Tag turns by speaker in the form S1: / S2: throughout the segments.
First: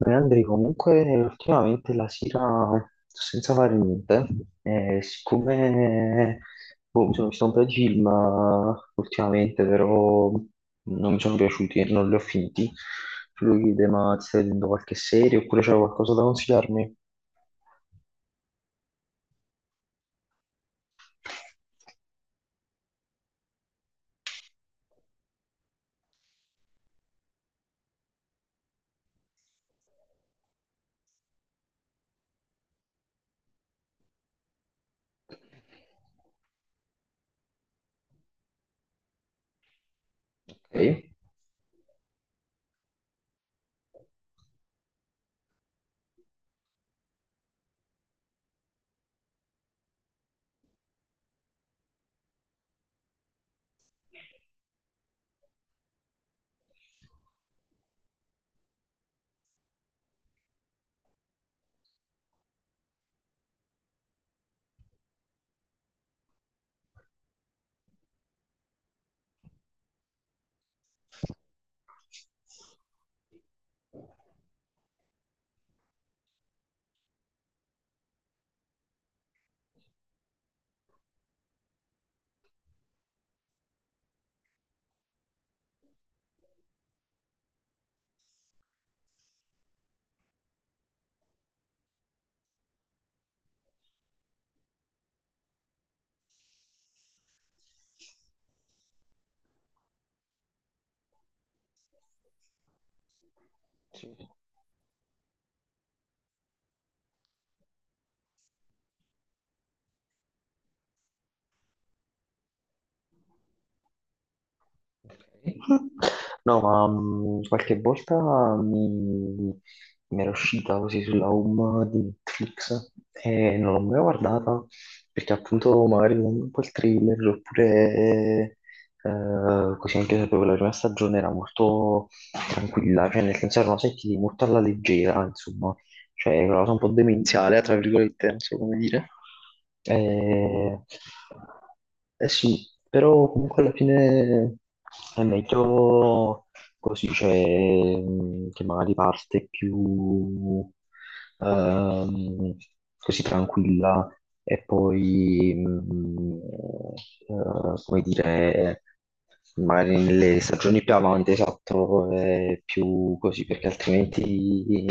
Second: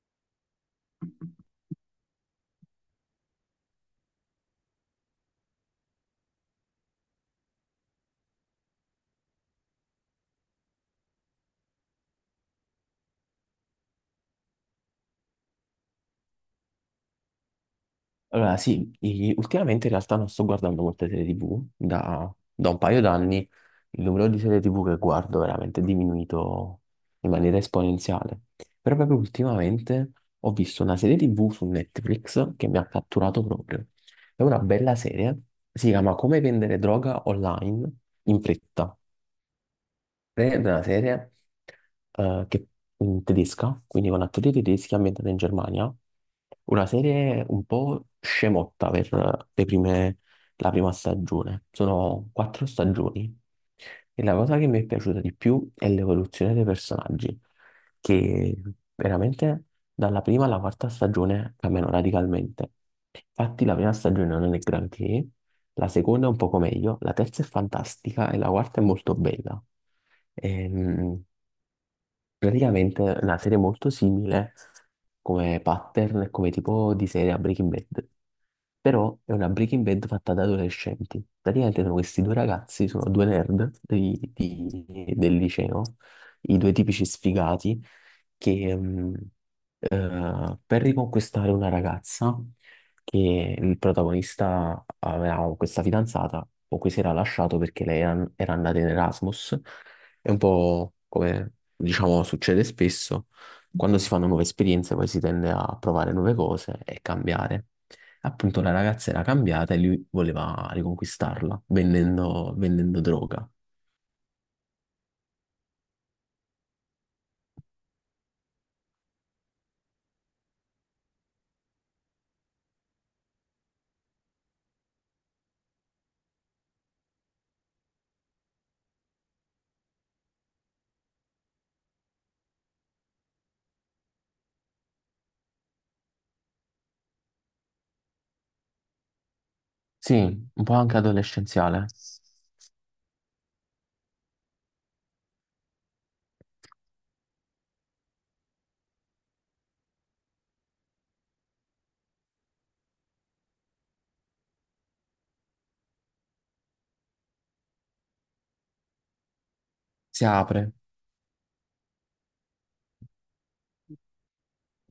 S1: Beh, Andri, comunque ultimamente la sera sto senza fare niente, e siccome boh, mi sono visto un po' di film ultimamente, però non mi sono piaciuti e non li ho finiti, tu lo chiede, ma ti stai vedendo qualche serie oppure c'è qualcosa da consigliarmi?
S2: Allora, sì, ultimamente in realtà non sto guardando molte serie TV, da un paio d'anni il numero di serie TV che guardo è veramente diminuito in maniera esponenziale. Però proprio ultimamente ho visto una serie TV su Netflix che mi ha catturato proprio. È una bella serie, si chiama Come vendere droga online in fretta, è
S1: Ok.
S2: una serie eh, che- in tedesca, quindi con attori tedeschi ambientata in Germania, una serie un po' scemotta per le prime- la prima stagione. Sono 4 stagioni e la cosa che mi è piaciuta di più è l'evoluzione dei personaggi, che veramente dalla prima alla quarta stagione cambiano radicalmente. Infatti la prima stagione non è granché, la seconda è un poco meglio, la terza è fantastica e la quarta è molto bella. Ehm, Praticamente è una serie molto simile come pattern e come tipo di serie a Breaking Bad, però è una Breaking Bad fatta da adolescenti. Praticamente sono questi due ragazzi, sono due nerd del liceo, i due tipici sfigati che per riconquistare una ragazza, che il protagonista aveva questa fidanzata o cui si era lasciato perché lei era andata in Erasmus, è un po' come, diciamo, succede spesso. Quando si
S1: Sì.
S2: fanno nuove esperienze, poi si tende a provare nuove cose e cambiare. Appunto, la ragazza era cambiata e lui voleva riconquistarla vendendo droga.
S1: Ok. No, ma qualche volta mi era uscita così sulla home di Netflix e non l'ho mai guardata perché appunto magari non un po' il thriller oppure così anche sapevo la prima stagione era molto tranquilla, cioè nel senso erano sentiti molto alla leggera, insomma, cioè è una cosa un po' demenziale, tra virgolette, non so come dire.
S2: Sì, un po'
S1: Eh,
S2: anche adolescenziale.
S1: eh sì, però comunque alla fine è meglio. Così c'è che magari parte più ehm, così tranquilla e poi, come dire, magari
S2: Si
S1: nelle
S2: apre.
S1: stagioni più avanti, esatto, è più così, perché altrimenti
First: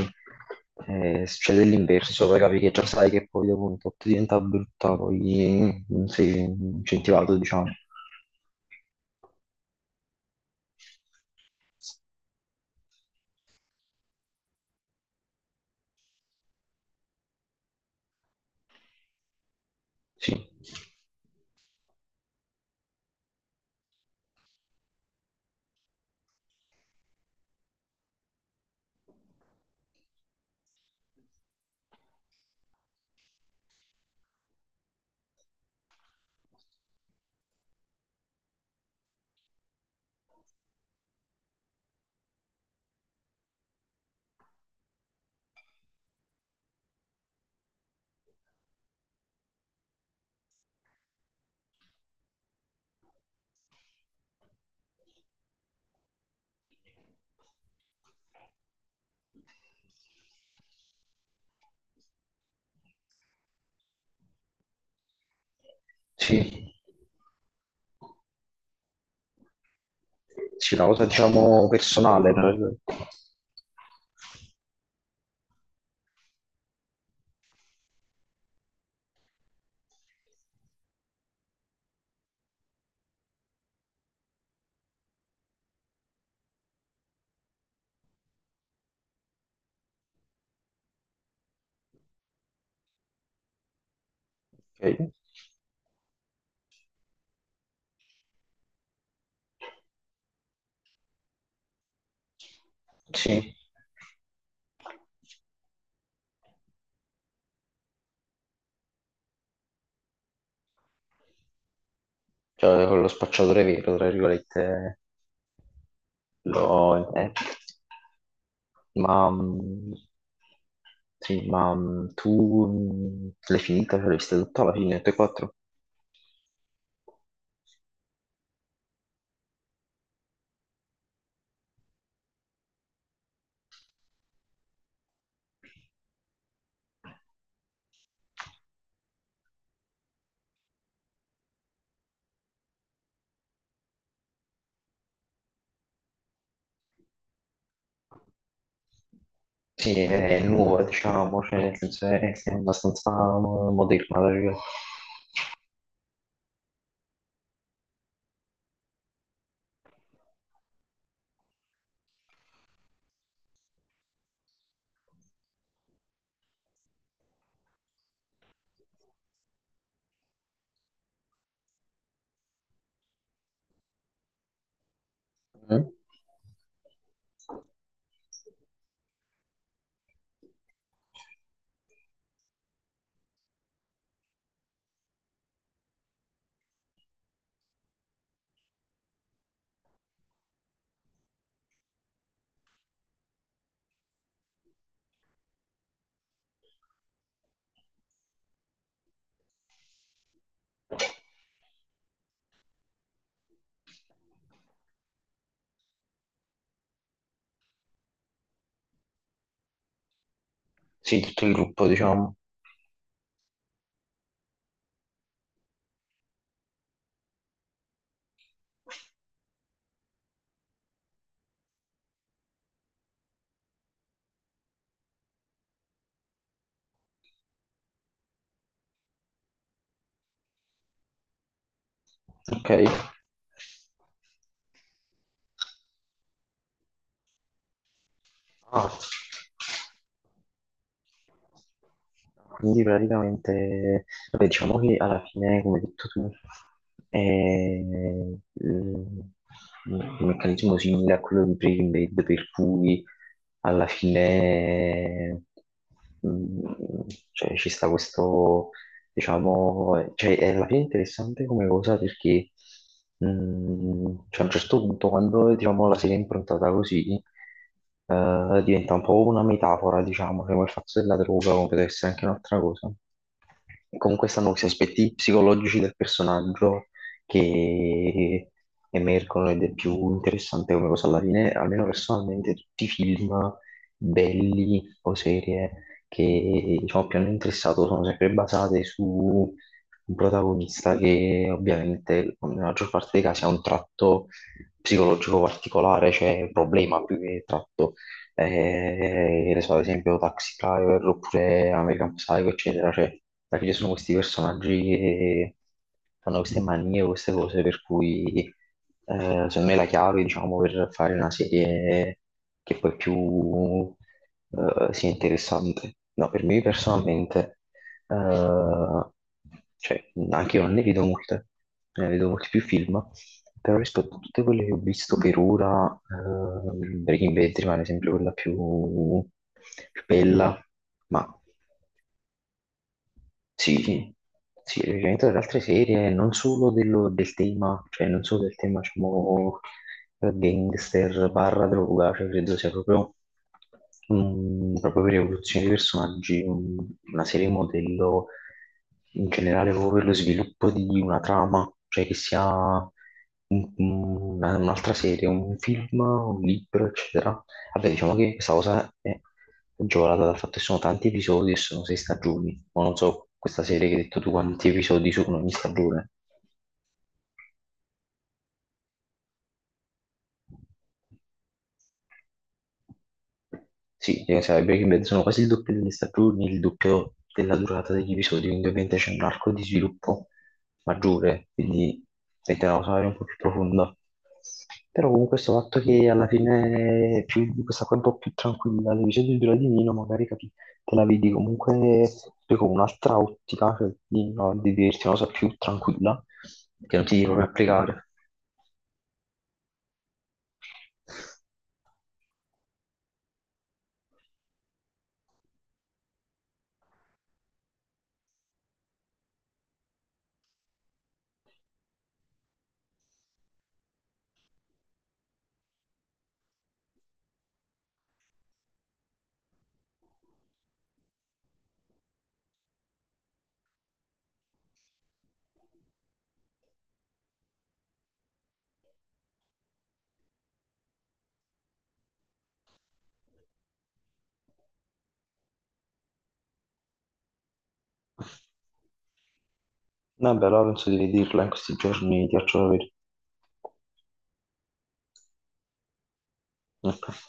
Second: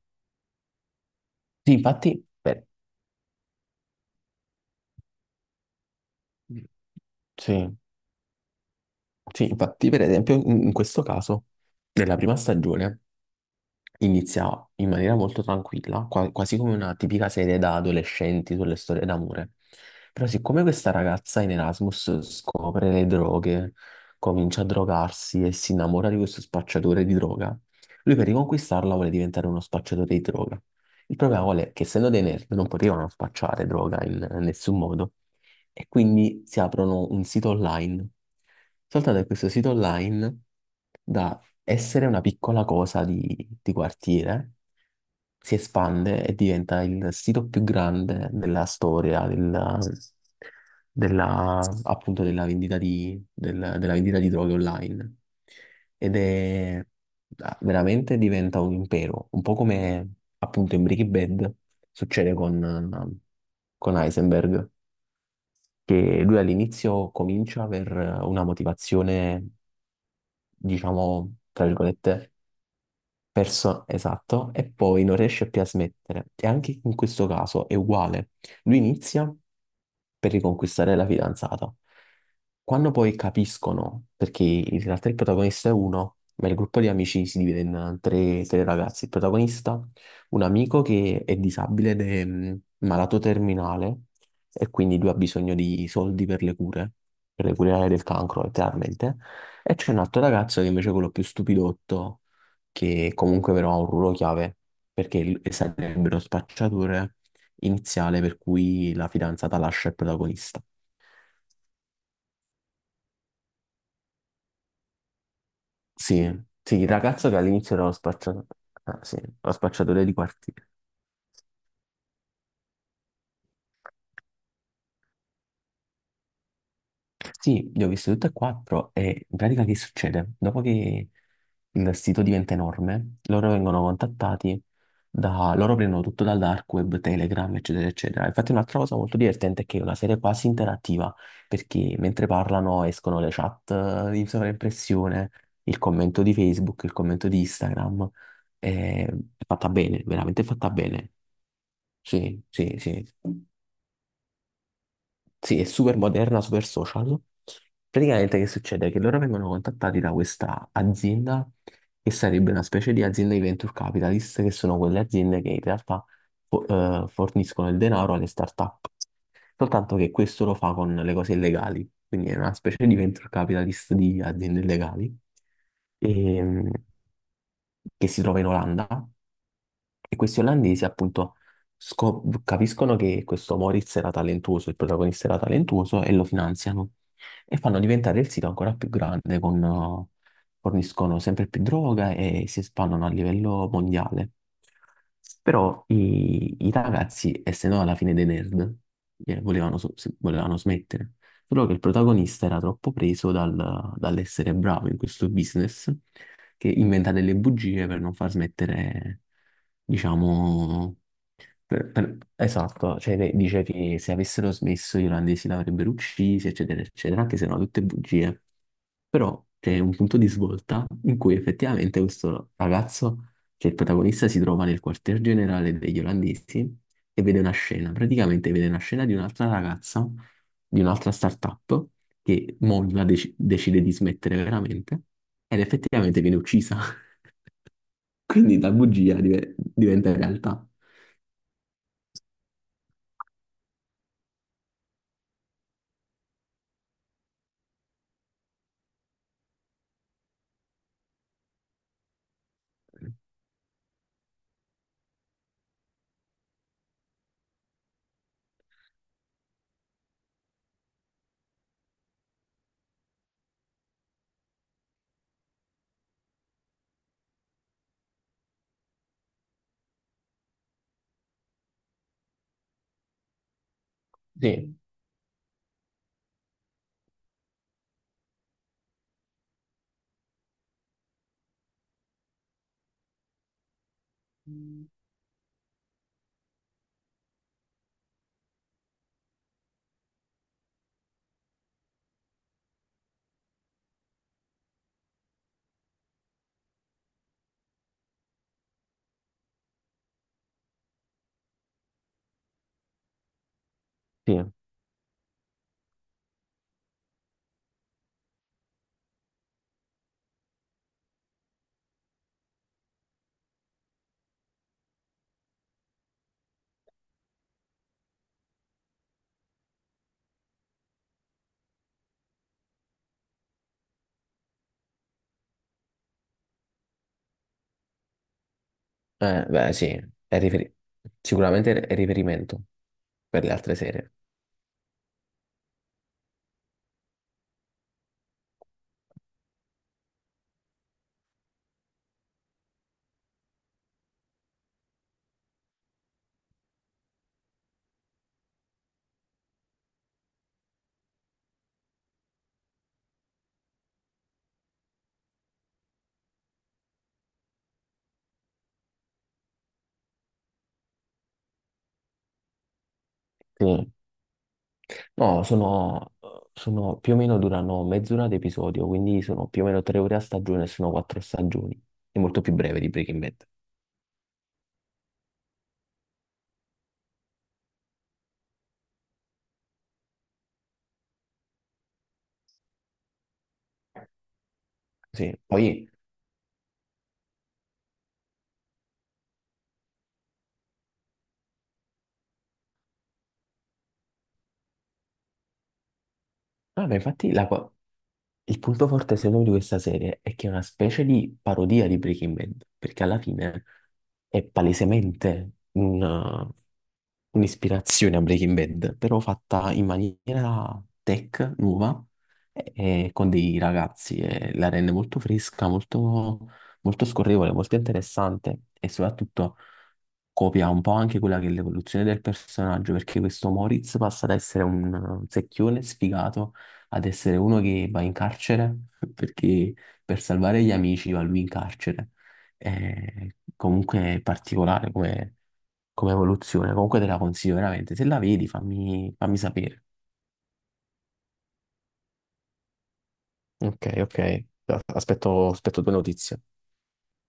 S1: succede
S2: Sì, infatti,
S1: l'inverso, poi capi che già sai che poi dopo un tot diventa brutta, poi non sei incentivato, diciamo.
S2: sì, sì, infatti, per esempio, in questo caso, nella prima stagione, inizia in maniera molto tranquilla, quasi come una tipica serie da adolescenti sulle storie d'amore. Però
S1: Sì,
S2: siccome questa ragazza in Erasmus scopre le droghe, comincia a drogarsi e si innamora di questo spacciatore di droga, lui per riconquistarla vuole diventare uno spacciatore di droga. Il problema qual è? Che essendo dei nerd non potevano spacciare droga in nessun modo e quindi si aprono un sito online. Soltanto che questo sito online dà essere una piccola cosa di quartiere, si espande e diventa il sito più grande della storia appunto della vendita della vendita di droghe online. Ed è veramente diventa un impero, un po' come appunto in Breaking Bad succede con Heisenberg, che lui
S1: sì,
S2: all'inizio comincia per una motivazione,
S1: sì, una cosa
S2: diciamo, tra
S1: diciamo personale.
S2: virgolette. Perso, esatto, e poi non riesce più a smettere. E anche in questo caso è uguale. Lui inizia per riconquistare la fidanzata. Quando poi capiscono, perché in realtà il protagonista è uno, ma il gruppo di amici si divide in tre, tre ragazzi. Il protagonista, un amico che è disabile ed è malato terminale e quindi
S1: Ok.
S2: lui ha bisogno di soldi per le cure del cancro, letteralmente. E c'è un altro ragazzo che invece è quello più stupidotto, che comunque
S1: Sì,
S2: però ha un ruolo chiave, perché sarebbero spacciature iniziale per cui la fidanzata lascia il protagonista.
S1: cioè con lo spacciatore vero, tra virgolette.
S2: Sì, sì, il
S1: lo-
S2: ragazzo
S1: eh,
S2: che all'inizio era lo spacciatore, ah,
S1: Ma,
S2: sì, lo spacciatore di quartiere.
S1: sì, ma tu l'hai finita, cioè l'hai vista tutta alla fine, tutte e quattro?
S2: Sì, le ho viste tutte e quattro e in pratica che succede? Dopo che il sito diventa enorme, loro vengono contattati da... loro prendono tutto dal dark web, Telegram, eccetera, eccetera. Infatti un'altra cosa molto divertente è che è una serie quasi interattiva, perché mentre parlano escono le chat di sovraimpressione, il commento di Facebook, il commento di Instagram. È è fatta
S1: Sì,
S2: bene,
S1: è
S2: veramente fatta
S1: nuova,
S2: bene.
S1: diciamo, cioè nel senso è,
S2: Sì,
S1: è
S2: sì, sì.
S1: abbastanza moderna, la verità.
S2: Sì, è super moderna, super social. Praticamente che succede? Che loro vengono contattati da questa azienda che sarebbe una specie di azienda di venture capitalist, che sono quelle aziende che in realtà fo- forniscono il denaro alle start-up. Soltanto che questo lo fa con le cose illegali, quindi è una specie di venture capitalist di aziende illegali,
S1: Mm?
S2: ehm, che si trova in Olanda, e questi olandesi appunto capiscono che questo Moritz era talentuoso, il protagonista era talentuoso e lo finanziano e fanno diventare il sito ancora più grande, forniscono sempre più droga e si espandono a livello mondiale. Però i ragazzi, essendo alla fine dei nerd, volevano smettere. Solo che il protagonista era troppo preso dall'essere bravo in questo business che inventa delle bugie per non far smettere, diciamo...
S1: Sì, tutto il gruppo, diciamo.
S2: Esatto, cioè dice che se avessero smesso gli olandesi l'avrebbero uccisi, eccetera, eccetera, anche se erano tutte bugie. Però è un punto di svolta in cui effettivamente questo ragazzo, che è il protagonista, si trova nel quartier generale degli olandesi e vede una scena, praticamente vede una scena di un'altra ragazza, di un'altra startup, che
S1: Ok.
S2: molla, decide di smettere veramente ed effettivamente viene uccisa. Quindi la
S1: Ah,
S2: bugia diventa realtà.
S1: quindi praticamente, vabbè, diciamo che alla fine, come hai detto tu, è un meccanismo simile a quello di Breaking Bad, per cui alla fine, mm, cioè, ci sta questo. Diciamo, cioè, è alla fine interessante come cosa perché cioè, a un certo punto quando diciamo, la serie è improntata così diventa un po' una metafora, diciamo, cioè, come il fatto della droga, come potrebbe essere anche un'altra cosa. E comunque stanno questi
S2: Sì,
S1: aspetti psicologici del personaggio che emergono ed è più interessante come cosa alla fine, almeno personalmente, tutti i film belli o serie che diciamo, più hanno interessato sono sempre basate su un protagonista che ovviamente nella maggior parte dei casi ha un tratto psicologico particolare, cioè un problema più che tratto. Ne so, ad esempio Taxi Driver oppure American Psycho, eccetera. Cioè, alla fine sono questi
S2: sì.
S1: personaggi che fanno queste manie, queste cose per cui secondo me la chiave, diciamo, per fare una serie che poi più sia interessante. No, per me personalmente, eh, cioè, anche io non ne vedo molte, ne vedo molti più film, però rispetto a tutte quelle che ho visto per ora, Breaking Bad rimane sempre quella più,
S2: Beh, sì,
S1: più
S2: è
S1: bella,
S2: riferi-
S1: ma
S2: sicuramente è riferimento per le altre serie.
S1: sì, sì, il riferimento ad altre serie, non solo del tema, cioè non solo del tema, diciamo, gangster, barra droga, cioè credo sia proprio, proprio per evoluzione dei personaggi, una serie modello in generale proprio per lo sviluppo di una trama, cioè che sia un'altra serie, un film, un libro, eccetera. Vabbè, diciamo che questa cosa è agevolata dal fatto che sono tanti episodi e sono sei stagioni. Ma non so questa serie
S2: Sì.
S1: che hai detto tu quanti episodi sono
S2: No,
S1: ogni stagione.
S2: sono, sono più o meno durano mezz'ora ad episodio, quindi sono più o meno 3 ore a stagione, sono quattro stagioni. È molto più breve di Breaking Bad.
S1: Sì, sai, Breaking Bad sono quasi il doppio delle stagioni, il doppio della durata degli episodi, quindi ovviamente c'è un arco di sviluppo maggiore, quindi mette una cosa magari un po' più profonda. Però comunque
S2: Sì,
S1: questo fatto
S2: poi,
S1: che alla fine è più, questa qua è un po' più tranquilla, l'episodio dura di meno, magari capi, te la vedi comunque poi con un'altra ottica, cioè di, no, di vederti una cosa più tranquilla,
S2: no, ma
S1: che non ti devi
S2: infatti
S1: proprio
S2: la co-
S1: applicare.
S2: il punto forte secondo me di questa serie è che è una specie di parodia di Breaking Bad, perché alla fine è palesemente un'ispirazione a Breaking Bad, però fatta in maniera tech, nuova, e, e con dei ragazzi, e la rende molto fresca, molto, molto scorrevole, molto interessante e soprattutto copia un po' anche quella che è l'evoluzione del personaggio, perché questo Moritz passa da essere un secchione sfigato ad essere uno che va in carcere perché per salvare gli amici va lui in carcere. Comunque è particolare come, come evoluzione, comunque te la consiglio veramente. Se la vedi, fammi sapere.
S1: Vabbè, allora penso di vederla in questi giorni, ti faccio sapere.
S2: Ok, ok. Aspetto 2 notizie.
S1: Ok.